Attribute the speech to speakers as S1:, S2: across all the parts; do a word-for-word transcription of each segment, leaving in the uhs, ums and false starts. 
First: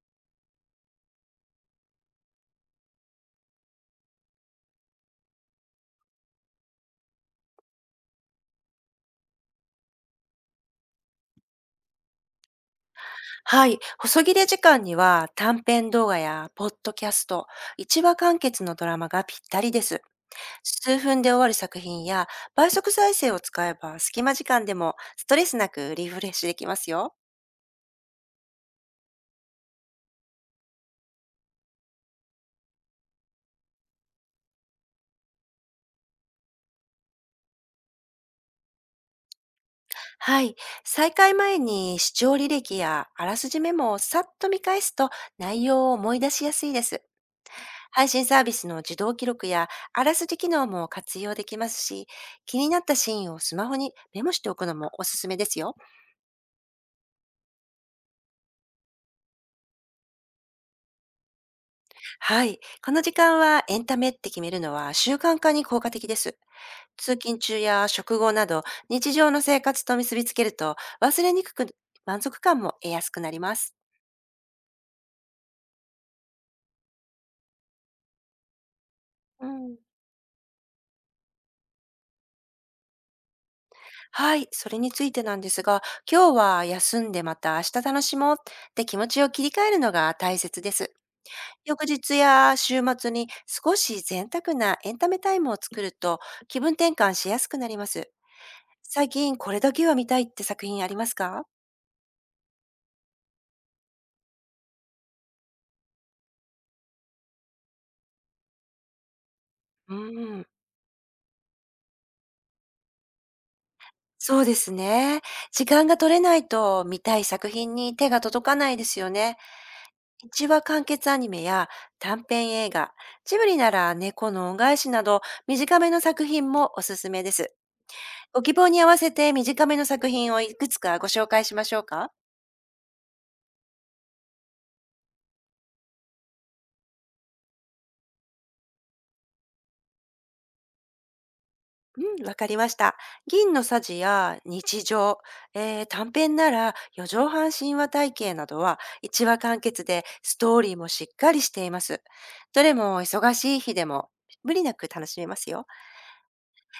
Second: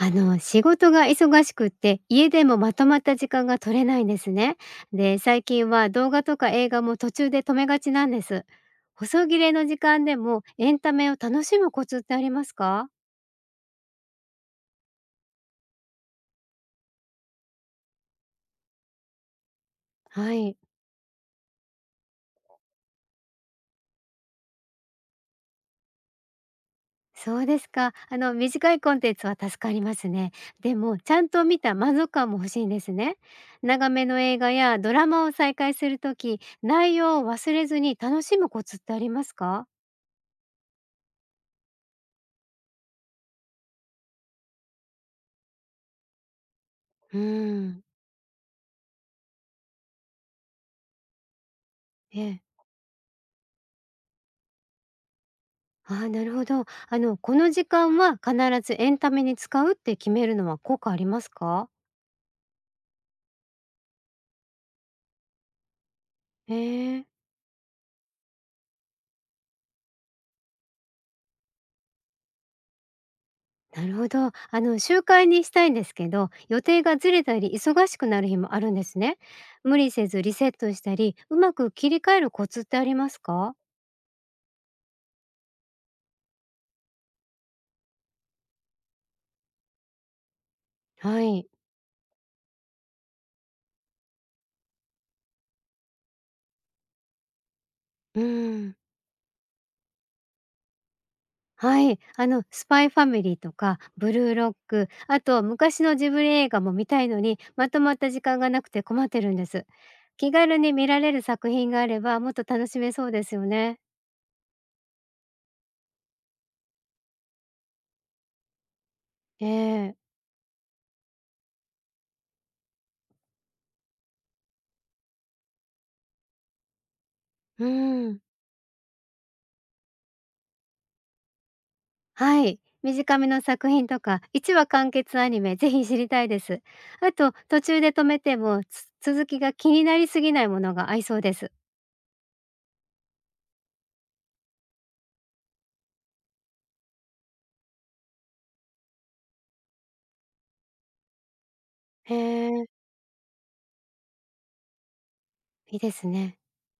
S1: あの仕事が忙しくって家でもまとまった時間が取れないんですね。で最近は動画とか映画も途中で止めがちなんです。細切れの時間でもエンタメを楽しむコツってありますか？
S2: はい。細切れ時間には短編動画やポッドキャスト、一話完結のドラマがぴったりです。
S1: はい。
S2: 数分で終わる作品や倍速再生を使えば、隙間時間でもストレスなくリフレッシュできますよ。
S1: そうですか。あの短いコンテンツは助かりますね。でもちゃんと見た満足感も欲しいんですね。長めの映画やドラマを再開するとき内容を忘れずに楽しむコツってありますか？
S2: はい。再開前に視聴履歴やあらすじメモをさっと見返すと、内容を思い出しやすいです。
S1: うーん。
S2: 配信サービスの自動記録やあらすじ機能も活用できますし、
S1: ええ。
S2: 気になったシーンをスマホにメモしておくのもおすすめですよ。
S1: ああ、なるほど。あの、この時間は必ずエンタメに使うって決めるのは効果ありますか？
S2: はい。この時間はエンタメって決めるのは習慣化に効果的です。
S1: へえ、
S2: 通勤中や食後など日常の生活と結びつけると、忘れにくく、満足感も得やすくなります。
S1: なるほど。あの、習慣にしたいんですけど、予定がずれたり忙しくなる日もあるんですね。
S2: う
S1: 無
S2: ん。
S1: 理せずリセットしたり、うまく切り替えるコツってありますか？
S2: はい。それについてなんですが、今日は休んでまた明日楽しもうって気持ちを切り替えるのが大切です。
S1: はい。
S2: 翌日や週末に少し贅沢なエンタメタイムを作ると、気分転換しやすくなります。
S1: うん。
S2: 最近これだけは見たいって作品ありますか？
S1: はい。あの、スパイファミリーとか、ブルーロック、あと昔のジブリ映画も見たいのに、まとまった時間がなくて困ってるんです。
S2: う
S1: 気
S2: ーん。
S1: 軽に見られる作品があれば、もっと楽しめそうですよね。
S2: そうですね。時間が取れないと、見たい作品に手が届かないですよね。
S1: ええ。
S2: 一話完結アニメや短編映画、ジブリなら猫の恩返しなど、短めの作品もおすすめです。
S1: うん。
S2: ご希望に合わせて短めの作品をいくつかご紹介しましょうか？
S1: はい。短めの作品とか、いちわ完結アニメ、ぜひ知りたいです。あと、途中で止めても、つ続きが気になりすぎないものが合いそうです。
S2: うん、わかりました。銀のさじや日常、えー短編なら四畳半神話体系などは一話完結でストーリーもしっかりしています。
S1: へ
S2: ど
S1: え、
S2: れも忙しい日でも無理なく楽しめますよ。
S1: いいですね。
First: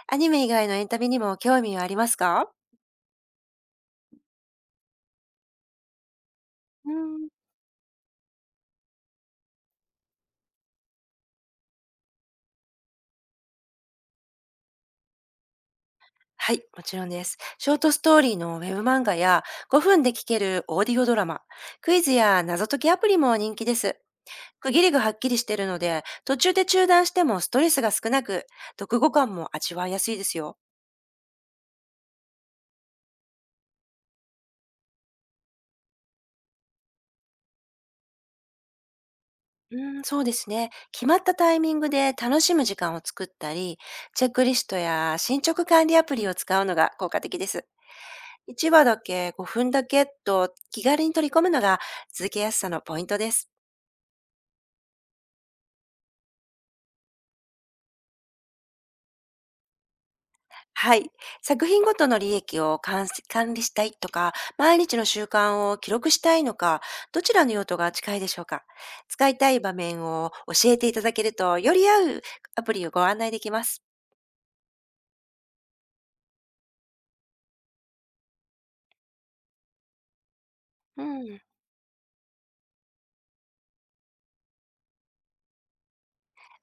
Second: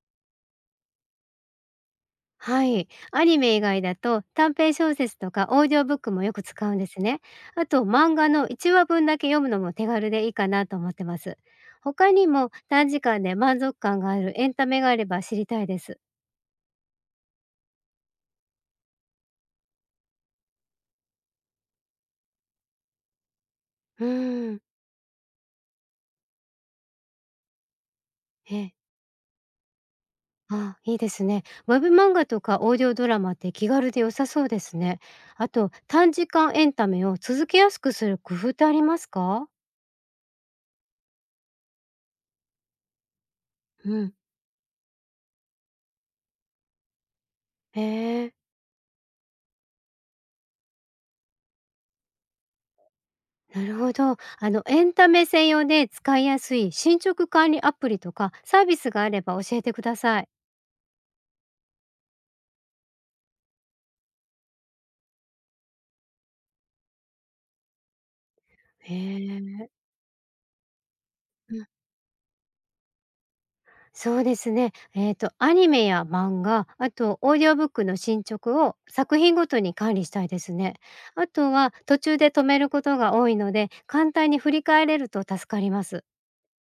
S2: アニメ以外のエンタメにも興味はありますか？
S1: はい。アニメ以外だと短編小説とかオーディオブックもよく使うんで
S2: う
S1: すね。
S2: ん、
S1: あと漫画のいちわぶんだけ読むのも手軽でいいかなと思ってます。他にも短時間で満足感があるエンタメがあれば知りたいです。
S2: はい、もちろんです。ショートストーリーのウェブ漫画やごふんで聴けるオーディオドラマ、クイズや謎解きアプリも人気です。
S1: うーん。
S2: 区切りがはっきりしてるので、途中で中断してもストレスが少なく、
S1: え、
S2: 読後感も味わいやすいですよ。
S1: あ、いいですね。ウェブ漫画とかオーディオドラマって気軽で良さそうですね。あと短時間エンタメを続けやすくする工夫ってありますか？
S2: うーん、そうですね。決まったタイミングで楽しむ時間を作ったり、
S1: うん。
S2: チェックリストや進捗管理アプリを使うのが効果的です。
S1: へえ、
S2: いちわだけごふんだけと気軽に取り込むのが続けやすさのポイントです。
S1: なるほど。あの、エンタメ専用で使いやすい進捗管理アプリとかサービスがあれば教えてください。
S2: はい。作品ごとの利益を監視管理したいとか、毎日の習慣を記録したいのか、どちらの用途が近いでしょうか？
S1: へ
S2: 使いたい
S1: え、
S2: 場面を教えていただける
S1: う
S2: と、
S1: ん、
S2: より合うアプリをご案内できます。
S1: そうですね。えっ、と、アニメや漫画、あと、オーディオブックの進捗を作品ごとに管理したいですね。
S2: う
S1: あ
S2: ん。
S1: とは、途中で止めることが多いので、簡単に振り返れると助かります。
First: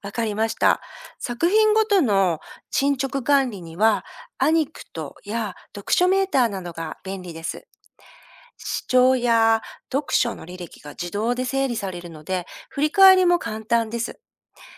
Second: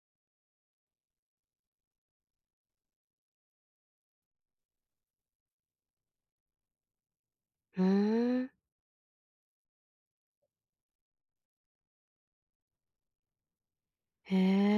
S2: わかりました。作品ごとの進捗管理には、アニクトや読書メーターなどが便利です。
S1: うーん、
S2: 視聴や読書の履歴が自動で整理されるので、振り返りも簡単です。
S1: へ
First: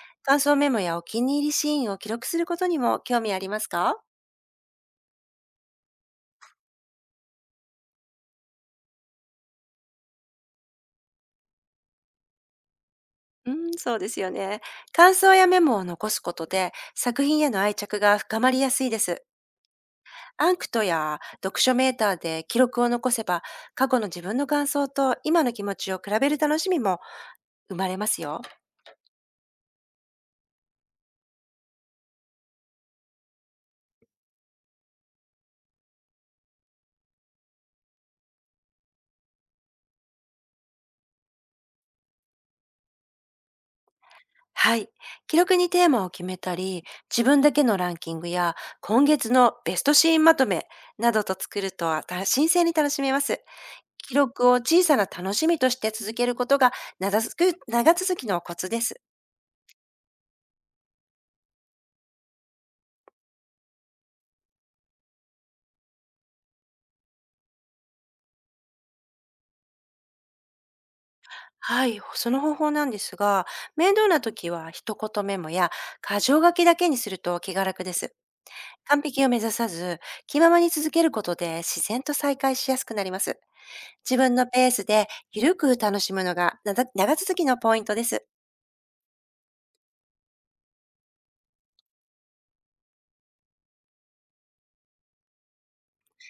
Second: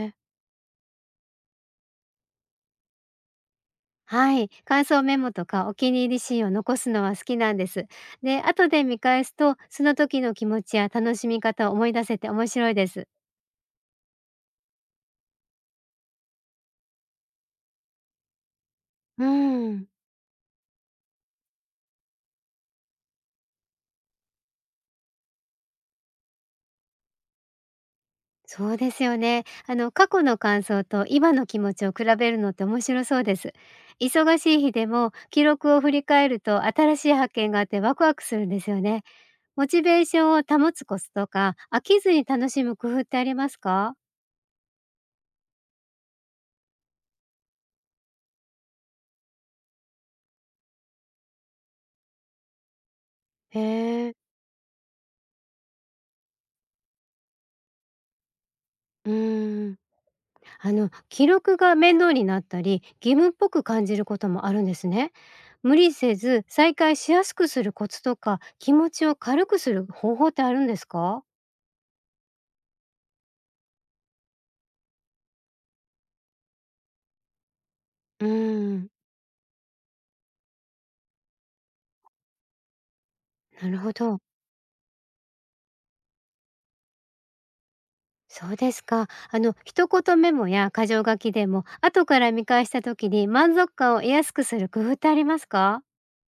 S1: え。
S2: 感想メモやお気に入りシーンを記録することにも興味ありますか？
S1: はい、感想メモとかお気に入りシーンを残すのは好きなんです。で、後で見返すと、その時の気持ちや楽しみ方を思い出せて面白いです。
S2: うん、そうですよね。感想やメモを残すことで作品への愛着が深まりやすいで
S1: う
S2: す。
S1: ーん。
S2: アンクトや読書メーターで記録を残せば、過去の自分の感想と今の気持ちを比べる楽しみも生まれますよ。
S1: そうですよね。あの、過去の感想と今の気持ちを比べるのって面白そうです。忙しい日でも記録を振り返ると新しい発見があってワクワクするんですよね。モチベーションを保つコツとか、飽きずに楽しむ工夫ってありますか？
S2: はい。記録にテーマを決めたり、自分だけのランキングや今月のベストシーンまとめなどと作ると、あた新鮮に楽しめます。
S1: へえ。
S2: 記録を小さな楽しみとして続けることが、長続く長続きのコツです。
S1: うーん。あの記録が面倒になったり義務っぽく感じることもあるんですね。無理せず再開しやすくするコツとか気持ちを軽くする方法ってあるんですか？
S2: はい。その方法なんですが、面倒な時は一言メモや箇条書きだけにすると気が楽です。
S1: うーん。
S2: 完璧を目指さず、気ままに続けることで自然と再開しやすくなります。
S1: なるほど。
S2: 自分のペースでゆるく楽しむのが、なだ長続きのポイントです。
S1: そうですか。あの一言メモや箇条書きでも後から見返した時に満足感を得やすくする工夫ってありますか？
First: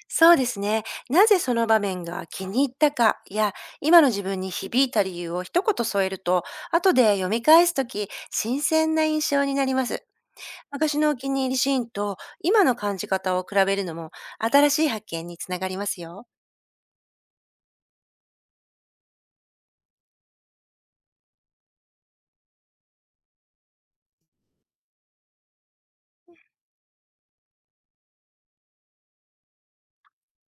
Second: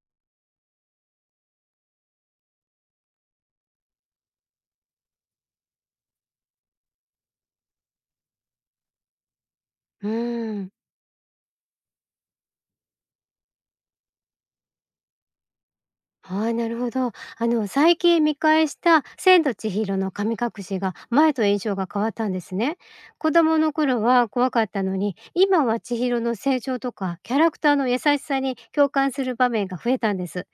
S2: そうですね。なぜその場面が気に入ったかや、今の自分に響いた理由を一言添えると、後で読み返すとき、新鮮な印象になります。
S1: うーん。
S2: 昔のお気に入りシーンと今の感じ方を比べるのも、新しい発見につながりますよ。
S1: はい、なるほど。あの、最近見返した千と千尋の神隠しが、前と印象が変わったんですね。子供の頃は怖かったのに、今は千尋の成長とか、キャラクターの優しさに共感する場面が増えたんです。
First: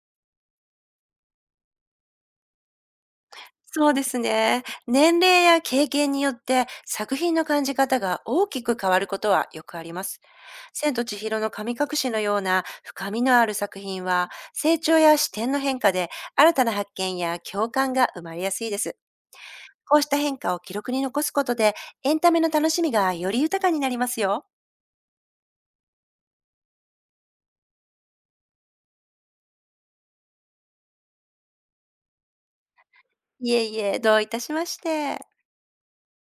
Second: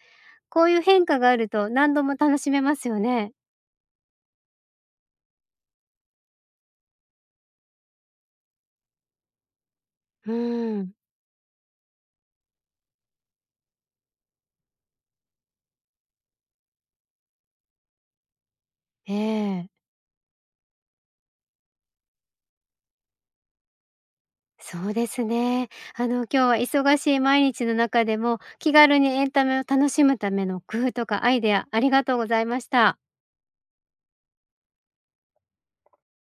S1: こういう変化があると何度も楽しめますよね。
S2: そうですね。年齢や経験によって作品の感じ方が大きく変わることはよくあります。
S1: うん、
S2: 千と千尋の神隠しのような深みのある作品は、成長や視点の変化で新たな発見や共感が生まれやすいです。
S1: ええ。
S2: こうした変化を記録に残すことで、エンタメの楽しみがより豊かになりますよ。
S1: そうですね。あの、今日は忙しい毎日の中でも、気軽にエンタメを楽しむための工夫とかアイデア、ありがとうございました。
S2: いえいえ、どういたしまして。